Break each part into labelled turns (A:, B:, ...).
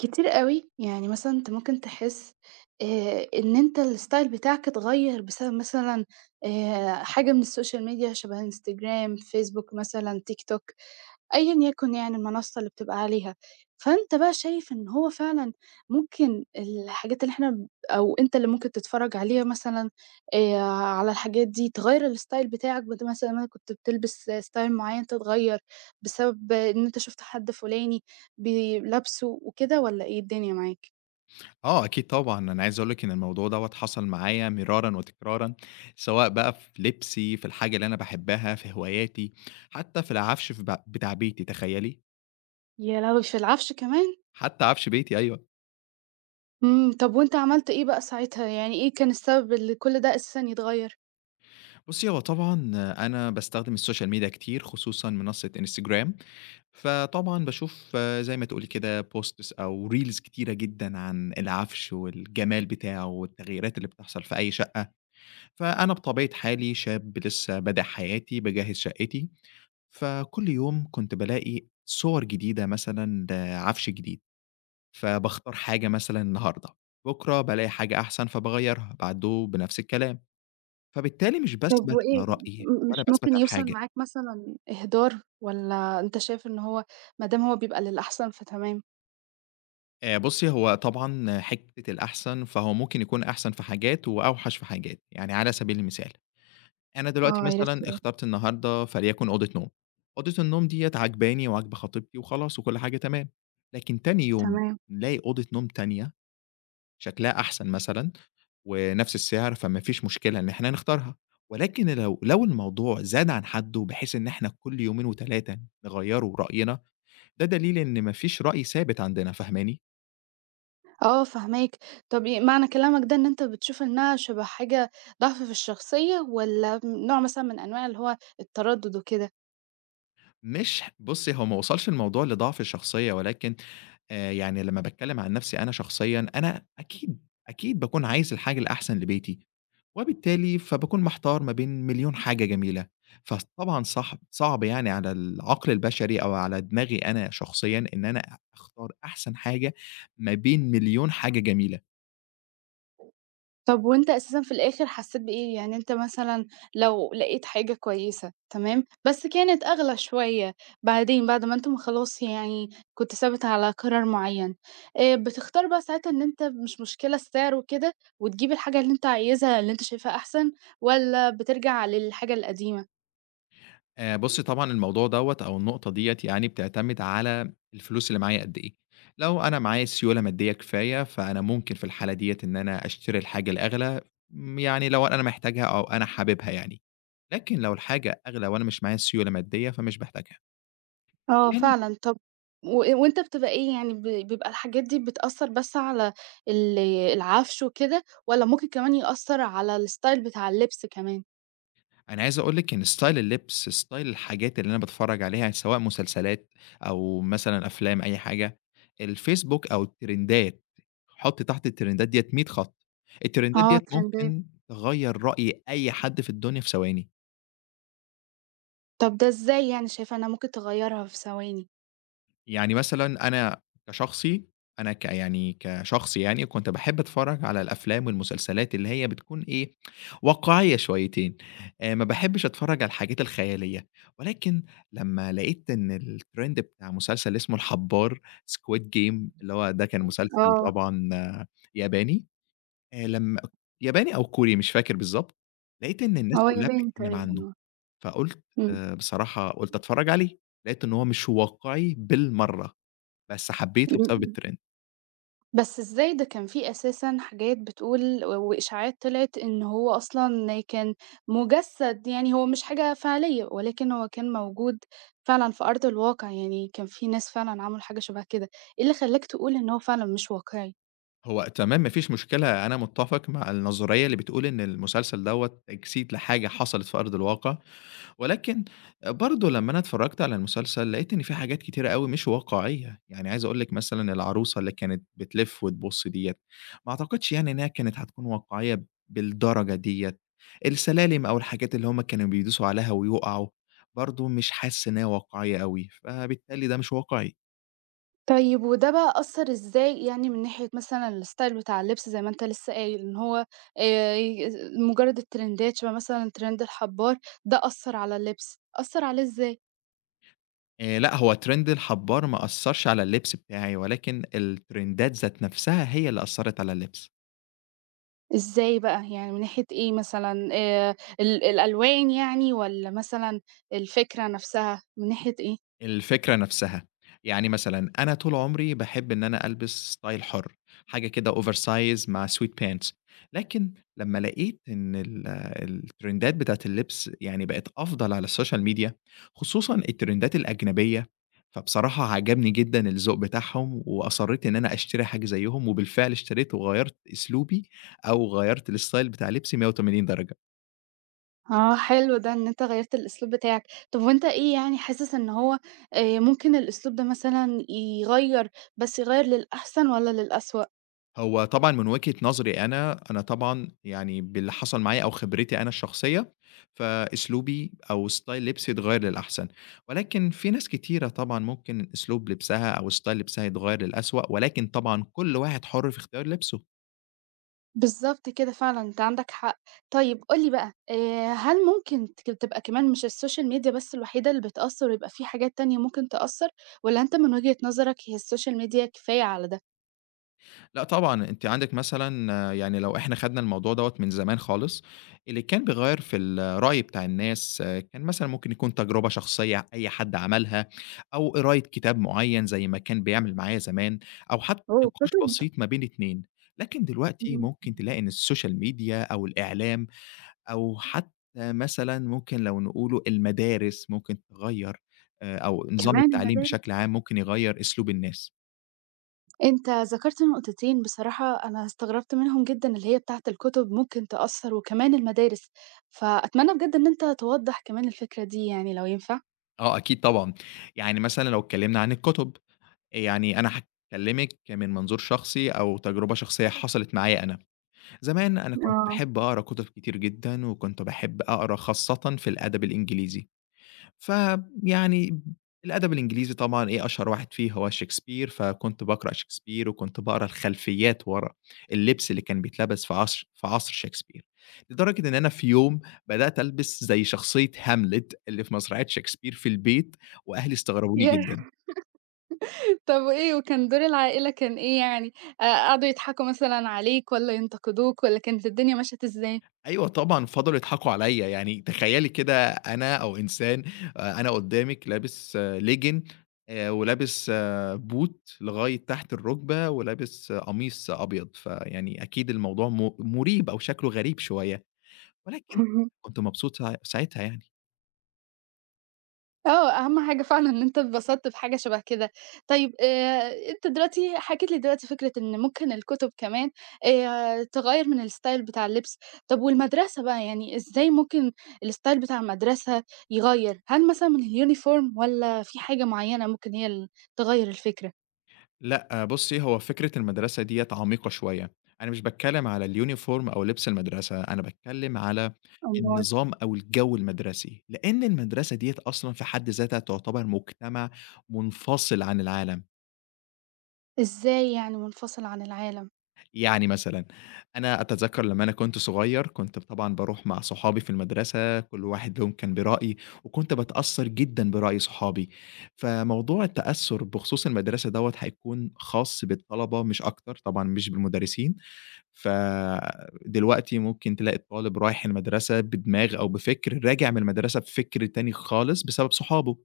A: كتير أوي، يعني مثلًا أنت ممكن تحس إن أنت الstyle بتاعك اتغيّر بسبب مثلًا حاجة من السوشيال ميديا شبه إنستجرام، فيسبوك مثلًا، تيك توك. أيًا يكن يعني المنصة اللي بتبقى عليها، فأنت بقى شايف إن هو فعلًا ممكن الحاجات اللي إحنا أو أنت اللي ممكن تتفرّج عليها مثلًا على الحاجات دي تغيّر الstyle بتاعك بدل مثلًا ما كنت بتلبس style معيّن تتغيّر بسبب إن أنت شُفت حد فُلاني لابسه وكده والّا إيه الدنيا معاك؟
B: آه، أكيد طبعًا، أنا عايز أقول لِك إن الموضوع دوّة حصل معايا مرارًا وتكرارًا، سواء بقى في لبسي، في الحاجة اللي أنا باحبها، في هواياتي، حتى في العفش في ب بتاع بيتي تخيّلي!
A: يا لهوي! في العفش كمان!
B: حتى عفش بيتي أيوه.
A: طَب وأنت عملت إيه بقى ساعتها، يعني إيه كان السبب اللي كل ده أساسًا يتغيّر؟
B: بُصّي، هو طبعًا أنا باستخدم السوشيال ميديا كتير، خصوصًا منصة إنستجرام، فطبعًا باشوف زي ما تقولي كده posts أو reels كتيرة جدًا عن العفش والجمال بتاعه والتغييرات اللي بتحصل في أي شقة، فأنا بطبيعة حالي شاب لسه بادئ حياتي، باجهّز شقتي، فكل يوم كنت بالاقي صور جديدة مثلًا لعفش جديد، فباختار حاجة مثلًا النهارده، بكرة بالاقي حاجة أحسن فباغيّرها، بعده بنفس الكلام، فبالتالي مش
A: طب
B: باثبت
A: وإيه
B: على رأيي ولا
A: مش
B: باثبت
A: ممكن
B: على
A: يوصل
B: حاجة.
A: معاك مثلًا إهدار، والّا أنت شايف إن هو ما دام هو بيبقى للأحسن فتمام؟
B: بُصّي، هو طبعًا حتّة الأحسن، فهو ممكن يكون أحسن في حاجات وأوحش في حاجات، يعني على سبيل المثال، أنا دلوقتي
A: آه، يا ريت
B: مثلًا
A: تقول
B: اخترت النهارده فليكن أوضة نوم، أوضة النوم ديّة عاجباني وعاجبة خطيبتي وخلاص وكل حاجة تمام، لكن تاني يوم
A: تمام،
B: نلاقي أوضة نوم تانية شكلها أحسن مثلًا ونفس السعر، فما فيش مشكلة إن إحنا نختارها، ولكن لو الموضوع زاد عن حدّه بحيث إن إحنا كل يومين و3 نغيّروا رأينا، ده دليل إن ما فيش رأي ثابت عندنا، فاهماني؟
A: آه فاهماك. طب معنى كلامك ده إن أنت بتشوف إنها شبه حاجة ضعف في الشخصية، والّا نوع مثلًا من أنواع اللي هو التردد وكده؟
B: مش بُصّي، هو ما وصلش الموضوع لضعف الشخصية، ولكن يعني لمّا باتكلّم عن نَفْسي أنا شخصيًا، أنا أكيد، أكيد باكون عايز الحاجة الأحسن لبيتي، وبالتالي فباكون محتار ما بين مليون حاجة جميلة، فطبعًا صح صعب يعني على العقل البشري أو على دماغي أنا شخصيًا إن أنا أختار أحسن حاجة ما بين مليون حاجة جميلة.
A: طب وأنت أساسًا في الآخر حسّيت بإيه؟ يعني أنت مثلًا لو لقيت حاجة كويسة تمام، بس كانت أغلى شوية، بعدين بعد ما أنتم خلاص يعني كنت ثابت على قرار معيّن، بتختار بقى ساعتها إن أنت مش مشكلة السعر وكده وتجيب الحاجة اللي أنت عايزها، اللي أنت شايفها أحسن والّا بترجع للحاجة القديمة؟
B: بُصّي طبعًا الموضوع دوّة أو النقطة ديّة يعني بتعتمد على الفلوس اللي معايا قد إيه، لو أنا معايا سيولة مادية كفاية، فأنا ممكن في الحالة ديّة إن أنا أشتري الحاجة الأغلى، يعني لو أنا محتاجها أو أنا حاببها يعني، لكن لو الحاجة أغلى وأنا مش معايا سيولة مادية فمش باحتاجها.
A: آه
B: كمان
A: فعلًا، طب وأنت بتبقى إيه يعني بيبقى الحاجات دي بتأثّر بس على ال العفش وكده والّا ممكن كمان يأثّر على الstyle بتاع اللبس كمان؟
B: أنا عايز أقول لِك إن ستايل اللبس، ستايل الحاجات اللي أنا باتفرّج عليها سواء مسلسلات أو مثلًا أفلام أي حاجة، الفيسبوك أو الترندات، حُطّي تحت الترندات ديّة 100 خط، الترندات
A: آه
B: ديّة
A: ترندات،
B: ممكن تغيّر رأي أي حد في الدنيا في ثواني.
A: طب ده إزاي يعني شايفة إنها ممكن تغيّرها في ثواني؟
B: يعني مثلًا أنا كشخصي أنا ك يعني كشخص يعني كنت باحب أتفرّج على الأفلام والمسلسلات اللي هي بتكون إيه، واقعية شويتين، ما باحبش أتفرّج على الحاجات الخيالية، ولكن لمّا لقيت إن الtrend بتاع مسلسل اسمه الحبّار Squid Game اللي هو ده كان مسلسل
A: آه،
B: طبعًا آه، ياباني، لمّا ياباني أو كوري مش فاكر بالضبط، لقيت إن الناس
A: هو
B: كلّها
A: ياباني
B: بتتكلّم
A: تقريبًا
B: عنه،
A: آه،
B: فقُلت
A: إمم،
B: آه بصراحة قُلت أتفرّج عليه، لقيت إن هو مش واقعي بالمرّة. بس حبيته
A: إمم،
B: بسبب
A: إمم،
B: الtrend.
A: بس إزاي ده كان في أساسًا حاجات بتقول وإشاعات طلعت إن هو أصلًا كان مُجسّد، يعني هو مش حاجة فعلية، ولكن هو كان موجود فعلًا في أرض الواقع، يعني كان في ناس فعلًا عملوا حاجة شبه كده، إيه اللي خلّاك تقول إن هو فعلًا مش واقعي؟
B: هو تمام ما فيش مشكلة، أنا متّفق مع النظرية اللي بتقول إن المسلسل دوّة تجسيد لحاجة حصلت في أرض الواقع، ولكن برضه لمّا أنا اتفرّجت على المسلسل لقيت إن في حاجات كتيرة أوي مش واقعية، يعني عايز أقول لِك مثلًا العروسة اللي كانت بتلِف وتبُص ديّة، ما أعتقدش يعني إنها كانت هتكون واقعية بالدرجة ديّة، السلالم أو الحاجات اللي هُم كانوا بيدوسوا عليها ويُقعوا برضه مش حاسس إن هي واقعية أوي، فبالتالي ده مش واقعي.
A: طيب وده بقى أثّر إزاي يعني من ناحية مثلًا الstyle بتاع اللبس زي ما أنت لسه قايل إن هو ي مجرّد الترندات شبه مثلًا ترند الحبّار، ده أثّر على اللبس، أثّر عليه إزاي؟
B: لأ، هو ترند الحبّار ما أثّرش على اللبس بتاعي، ولكن الترندات ذات نفسها هي اللي أثّرت على اللبس.
A: إزاي بقى؟ يعني من ناحية إيه مثلًا ال الألوان يعني والّا مثلًا الفكرة نَفْسها، من ناحية إيه؟
B: الفكرة نفسها، يعني مثلًا أنا طول عمري باحب إن أنا ألبس style حُر، حاجة كده oversize مع sweat pants، لكن لمّا لقيت إن الترندات بتاعة اللبس يعني بقت أفضل على السوشيال ميديا، خصوصًا الترندات الأجنبية، فبصراحة عجبني جدًا الذوق بتاعهم، وأصرّيت إن أنا أشتري حاجة زيّهم، وبالفعل اشتريت وغيّرت أسلوبي أو غيّرت الstyle بتاع لبسي 180 درجة.
A: آه حلو ده إن أنت غيّرت الأسلوب بتاعك، طَب وأنت إيه يعني حاسس إن هو ممكن الأسلوب ده مثلًا يغيّر، بس يغيّر للأحسن والّا للأسوأ؟
B: هو طبعًا من وجهة نظري أنا، أنا طبعًا يعني باللي حصل معايا أو خبرتي أنا الشخصية، فأسلوبي أو ستايل لبسي اتغيّر للأحسن، ولكن في ناس كتيرة طبعًا ممكن أسلوب لبسها أو ستايل لبسها يتغيّر للأسوأ، ولكن طبعًا كل واحد حُر في اختيار لبسه.
A: بالضبط كده فعلًا، أنت عندك حق. طيب قُل لي بقى، هل ممكن تبقى كمان مش السوشيال ميديا بس الوحيدة اللي بتأثّر ويبقى في حاجات تانية ممكن تأثّر، والّا أنت من وجهة نظرك هي السوشيال ميديا كفاية على ده؟
B: لأ طبعًا، أنتِ عندِك مثلًا آه، يعني لو إحنا خدنا الموضوع دوّة من زمان خالص، اللي كان بيغيّر في الرأي بتاع الناس آه، كان مثلًا ممكن يكون تجربة شخصية أي حد عملها، أو قراية كتاب معيّن زي ما كان بيعمل معايا زمان، أو حتى
A: أوه!
B: نقاش
A: كُتب،
B: بسيط ما بين 2. لكن دلوقتي
A: إمم.
B: ممكن تلاقي إن السوشيال ميديا أو الإعلام أو حتى مثلًا ممكن لو نقوله المدارس ممكن تغيّر أو نظام
A: كمان
B: التعليم بشكل
A: المدارس.
B: عام ممكن يغيّر أسلوب الناس.
A: أنت ذكرت نقطتين بصراحة أنا استغربت منهم جدًا، اللي هي بتاعة الكُتب ممكن تأثّر وكمان المدارس، فأتمنى بجد إن أنت توضّح كمان الفكرة دي يعني لو ينفع.
B: آه أكيد طبعًا، يعني مثلًا لو اتكلمنا عن الكُتب، يعني أنا هاكلمِك من منظور شخصي أو تجربة شخصية حصلت معايا أنا، زمان أنا كنت
A: آه.
B: باحب أقرا كُتب كتير جدًا، وكنت باحب أقرا خاصةً في الأدب الإنجليزي. فيعني الأدب الإنجليزي طبعًا إيه أشهر واحد فيه هو شكسبير، فكنت باقرأ شكسبير وكنت باقرأ الخلفيات ورا اللبس اللي كان بيتلبس في عصر شكسبير، لدرجة إن أنا في يوم بدأت ألبس زي شخصية هاملت اللي في مسرحية شكسبير في البيت، وأهلي استغربوني
A: يا
B: جدًا.
A: طب وإيه، وكان دور العائلة كان إيه يعني؟ قعدوا يضحكوا مثلًا عليك والّا ينتقدوك والّا كانت الدنيا مشيت إزاي؟
B: أيوه طبعًا، فضلوا يضحكوا عليّا، يعني تخيّلي كده أنا أو إنسان أنا قدّامِك لابس legging ولابس boot لغاية تحت الرُكبة ولابس آه، قميص أبيض، فيعني أكيد الموضوع مُريب أو شكله غريب شوية، ولكن
A: اهم.
B: كنت مبسوط ساعتها يعني.
A: آه، أهم حاجة فعلًا إن أنت اتبسطت بحاجة شبه كده. طيب أنت دلوقتي حكيت لي دلوقتي فكرة إن ممكن الكتب كمان تغيّر من الstyle بتاع اللبس، طب والمدرسة بقى يعني إزاي ممكن الstyle بتاع المدرسة يغيّر؟ هل مثلًا من الuniform والّا في حاجة معيّنة ممكن هي اللي تغيّر الفكرة؟
B: لأ، بُصّي، هو فكرة المدرسة ديّة عميقة شوية، أنا مش باتكلّم على الuniform أو لبس المدرسة، أنا باتكلّم على
A: أومال.
B: النظام أو الجَو المدرسي، لإن المدرسة ديّة أصلًا في حد ذاتها تعتبر مجتمع منفصل عن العالم،
A: إزاي يعني منفصل عن العالم؟
B: يعني مثلًا أنا أتذكّر لمّا أنا كنت صغير كنت طبعًا باروح مع صحابي في المدرسة، كل واحد ليهم كان برأي وكنت باتأثّر جدًا برأي صحابي، فموضوع التأثُّر بخصوص المدرسة دوّة هيكون خاص بالطلبة مش أكتر، طبعًا مش بالمدرسين. فدلوقتي ممكن تلاقي الطالب رايح المدرسة بدماغ أو بفكر، راجع من المدرسة بفكر تاني خالص بسبب صحابه.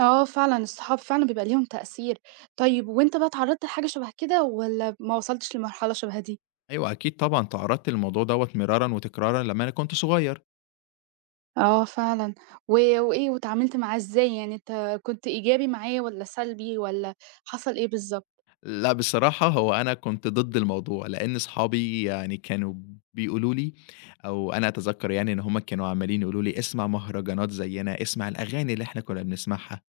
A: آه فعلًا، الصحاب فعلًا بيبقى ليهم تأثير. طيب وأنت بقى اتعرّضت لحاجة شبه كده والّا ما وصلتش لمرحلة شبه دي؟
B: أيوه أكيد طبعًا تعرّضت للموضوع دوّة مرارًا وتكرارًا لمّا أنا كنت صغير.
A: آه فعلًا. و وإيه واتعاملت معاه إزاي؟ يعني أنت كنت إيجابي معاه والّا سلبي والّا حصل إيه بالضبط؟
B: لأ بصراحة هو أنا كنت ضد الموضوع، لإن صحابي يعني كانوا بيقولوا لي أو أنا أتذكّر يعني إن هم كانوا عمّالين يقولوا لي: "اسمع مهرجانات زيّنا، اسمع الأغاني اللي إحنا كنّا بنسمعها."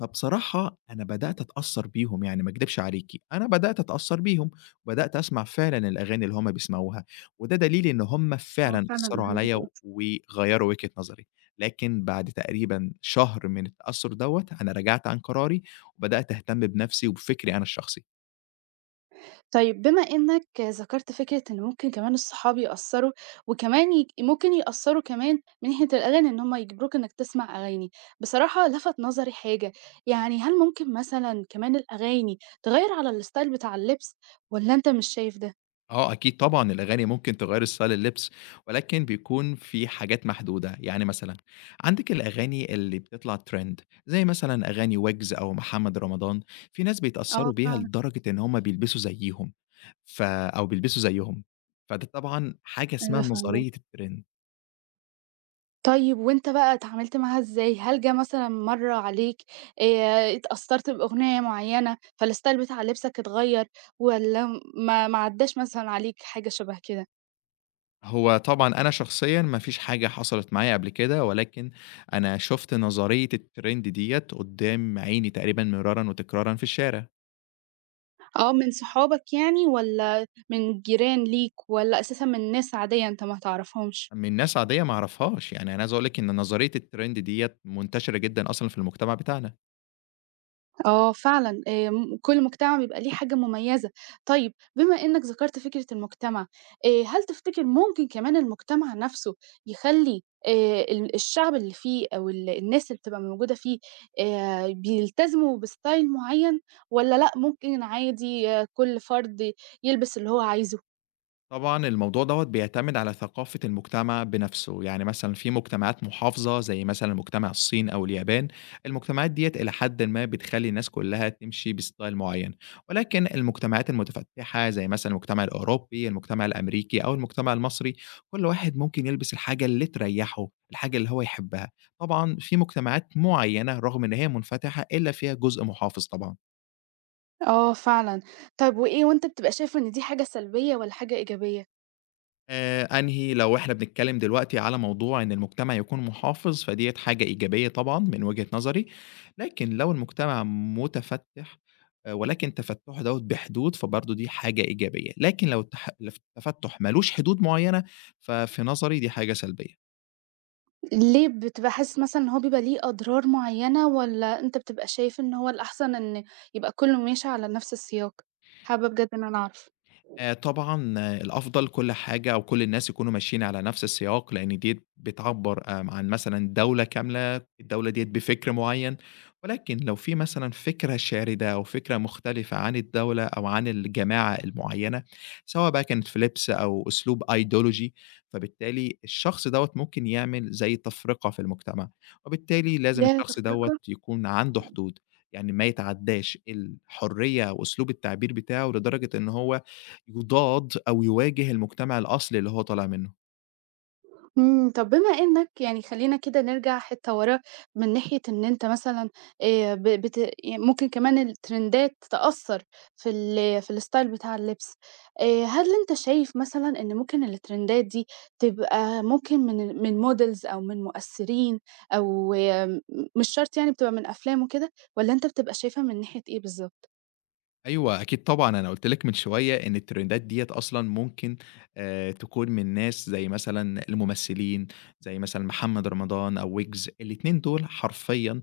B: فبصراحة أنا بدأت أتأثّر بيهم يعني ما أكدبش عليكِ، أنا بدأت أتأثّر بيهم، وبدأت أسمع فعلًا الأغاني اللي هُم بيسمعوها، وده دليل إن هُم فعلًا
A: آه فعلًا،
B: أثّروا
A: اهانة
B: عليَّ وغيّروا وجهة نظري، لكن بعد تقريبًا شهر من التأثّر دوّة، أنا رجعت عن قراري وبدأت أهتم بنفسي وبفكري أنا الشخصي.
A: طيب بما إنك ذكرت فكرة إن ممكن كمان الصحاب يأثّروا، وكمان ممكن يأثّروا كمان من ناحية الأغاني، إن هُم يجبروك إنك تسمع أغاني. بصراحة لَفَت نظري حاجة، يعني هل ممكن مثلًا كمان الأغاني تغيّر على الstyle بتاع اللبس، والّا أنت مش شايف ده؟
B: آه، أكيد طبعًا الأغاني ممكن تغيّر ستايل اللبس، ولكن بيكون في حاجات محدودة، يعني مثلًا عندِك الأغاني اللي بتطلع trend زي مثلًا أغاني ويجز أو محمد رمضان، في ناس بيتأثّروا
A: آه
B: بيها
A: فعلًا،
B: لدرجة إن هُم بيلبسوا زيّهم، ف أو بيلبسوا زيّهم، فده طبعًا حاجة اسمها
A: أيوه
B: نظرية
A: فاهماك.
B: الtrend.
A: طيب وأنت بقى اتعاملت معاها إزاي؟ هل جه مثلًا مرّة عليك اتأثّرت بأغنية معيّنة، فالstyle بتاع لبسك اتغيّر، والّا ما عدّاش مثلًا عليك حاجة شبه كده؟
B: هو طبعًا أنا شخصيًا ما فيش حاجة حصلت معايا قبل كده، ولكن أنا شُفت نظرية الtrend ديّة قدّام عيني تقريبًا مرارًا وتكرارًا في الشارع.
A: آه، من صحابك يعني والّا من جيران ليك والّا أساسًا من ناس عادية أنت ما تعرفهمش؟
B: من ناس عادية ما أعرفهاش، يعني أنا عايز أقول لِك إن نظرية الtrend ديّة منتشرة جدًا أصلًا في المجتمع بتاعنا.
A: آه فعلًا، كل مجتمع بيبقى ليه حاجة مميزة. طيب بما إنك ذكرت فكرة المجتمع، هل تفتكر ممكن كمان المجتمع نفسه يخلّي ال الشعب اللي فيه أو الناس اللي بتبقى موجودة فيه بيلتزموا بstyle معين والّا لأ ممكن عادي آه، كل فرد يلبس اللي هو عايزه؟
B: طبعًا الموضوع دوّة بيعتمد على ثقافة المجتمع بنفسه، يعني مثلًا في مجتمعات محافظة زي مثلًا مجتمع الصين أو اليابان، المجتمعات ديّة إلى حدٍ ما بتخلّي الناس كلّها تمشي بstyle معيّن، ولكن المجتمعات المتفتحة زي مثلًا المجتمع الأوروبي، المجتمع الأمريكي أو المجتمع المصري، كل واحد ممكن يلبس الحاجة اللي تريّحه، الحاجة اللي هو يحبها، طبعًا في مجتمعات معيّنة رغم إن هي منفتحة إلا فيها جزء محافظ طبعًا.
A: آه فعلًا. طيب وإيه وأنت بتبقى شايف إن دي حاجة سلبية والّا حاجة إيجابية؟
B: أنهي لو إحنا بنتكلم دلوقتي على موضوع إن المجتمع يكون محافظ، فديّة حاجة إيجابية طبعًا من وجهة نظري، لكن لو المجتمع متفتح ولكن تفتُّحه دوّة بحدود، فبرضه دي حاجة إيجابية، لكن لو التفتُّح ما لوش حدود معيّنة، ففي نظري دي حاجة سلبية.
A: ليه بتبقى حاسس مثلًا إن هو بيبقى ليه أضرار معيّنة والّا أنت بتبقى شايف إن هو الأحسن إن يبقى كُلّه ماشي على نفس السياق؟ حابة بجد إن أنا أعرف.
B: طبعًا آه، الأفضل كل حاجة أو كل الناس يكونوا ماشيين على نفس السياق، لإن ديّة بتعبّر عن مثلًا دولة كاملة، الدولة ديّة بفكر معيّن، ولكن لو في مثلًا فكرة شاردة أو فكرة مختلفة عن الدولة أو عن الجماعة المعيّنة، سواء بقى كانت في لبس أو أسلوب ideology، فبالتالي الشخص دوّة ممكن يعمل زي تفرقة في المجتمع، وبالتالي لازم
A: ياه
B: الشخص دوّة
A: تفرقة!
B: يكون عنده حدود، يعني ما يتعدّاش الحرية وأسلوب التعبير بتاعه لدرجة إن هو يُضاد أو يواجه المجتمع الأصلي اللي هو طالع منه.
A: طب بما إنك يعني خلّينا كده نرجع حتّة ورا من ناحية إن أنت مثلًا ب بت ي ممكن كمان الترندات تأثّر في في الstyle بتاع اللبس، هل أنت شايف مثلًا إن ممكن الترندات دي تبقى ممكن من models أو من مؤثّرين أو آه، م مش شرط يعني بتبقى من أفلام وكده، والّا أنت بتبقى شايفها من ناحية إيه بالضبط؟
B: أيوه، أكيد طبعًا، أنا قُلت لِك من شوية إن الترندات ديّة أصلًا ممكن تكون من ناس زي مثلًا الممثلين، زي مثلًا محمد رمضان أو ويجز، الاتنين دول حرفيًا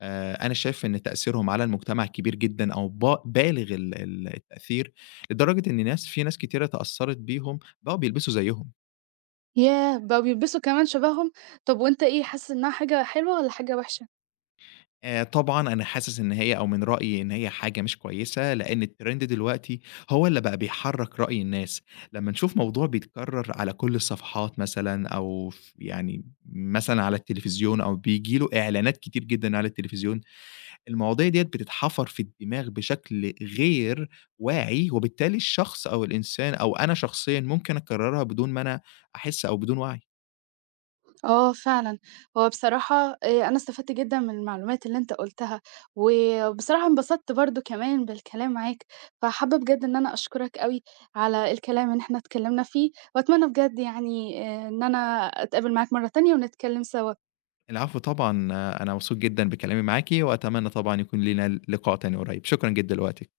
B: أنا شايف إن تأثيرهم على المجتمع كبير جدًا أو بالغ ال ال التأثير، لدرجة إن في ناس كتيرة اتأثّرت بيهم بقوا بيلبسوا زيّهم.
A: ياه! بقوا بيلبسوا كمان شبههم، طب وأنت إيه حاسس إنها حاجة حلوة والّا حاجة وحشة؟
B: طبعًا أنا حاسس إن هي أو من رأيي إن هي حاجة مش كويسة، لإن الtrend دلوقتي هو اللي بقى بيحرّك رأي الناس، لمّا نشوف موضوع بيتكرّر على كل الصفحات مثلًا أو يعني مثلًا على التلفزيون أو بييجي له إعلانات كتير جدًا على التلفزيون، المواضيع ديّة بتتحفر في الدماغ بشكل غير واعي، وبالتالي الشخص أو الإنسان أو أنا شخصيًا ممكن أكرّرها بدون ما أنا أحس أو بدون وعي.
A: آه فعلًا، هو بصراحة أنا استفدت جدًا من المعلومات اللي أنت قُلتها، وبصراحة انبسطت برضه كمان بالكلام معاك، فحابة بجد إن أنا أشكرك أوي على الكلام إن إحنا اتكلمنا فيه، وأتمنى بجد يعني إن أنا أتقابل معاك مرة تانية ونتكلم سوا.
B: العفو طبعًا، أنا مبسوط جدًا بكلامي معاكِ، وأتمنى طبعًا يكون لينا لقاء تاني قريب، شكرًا جدًا لوقتِك.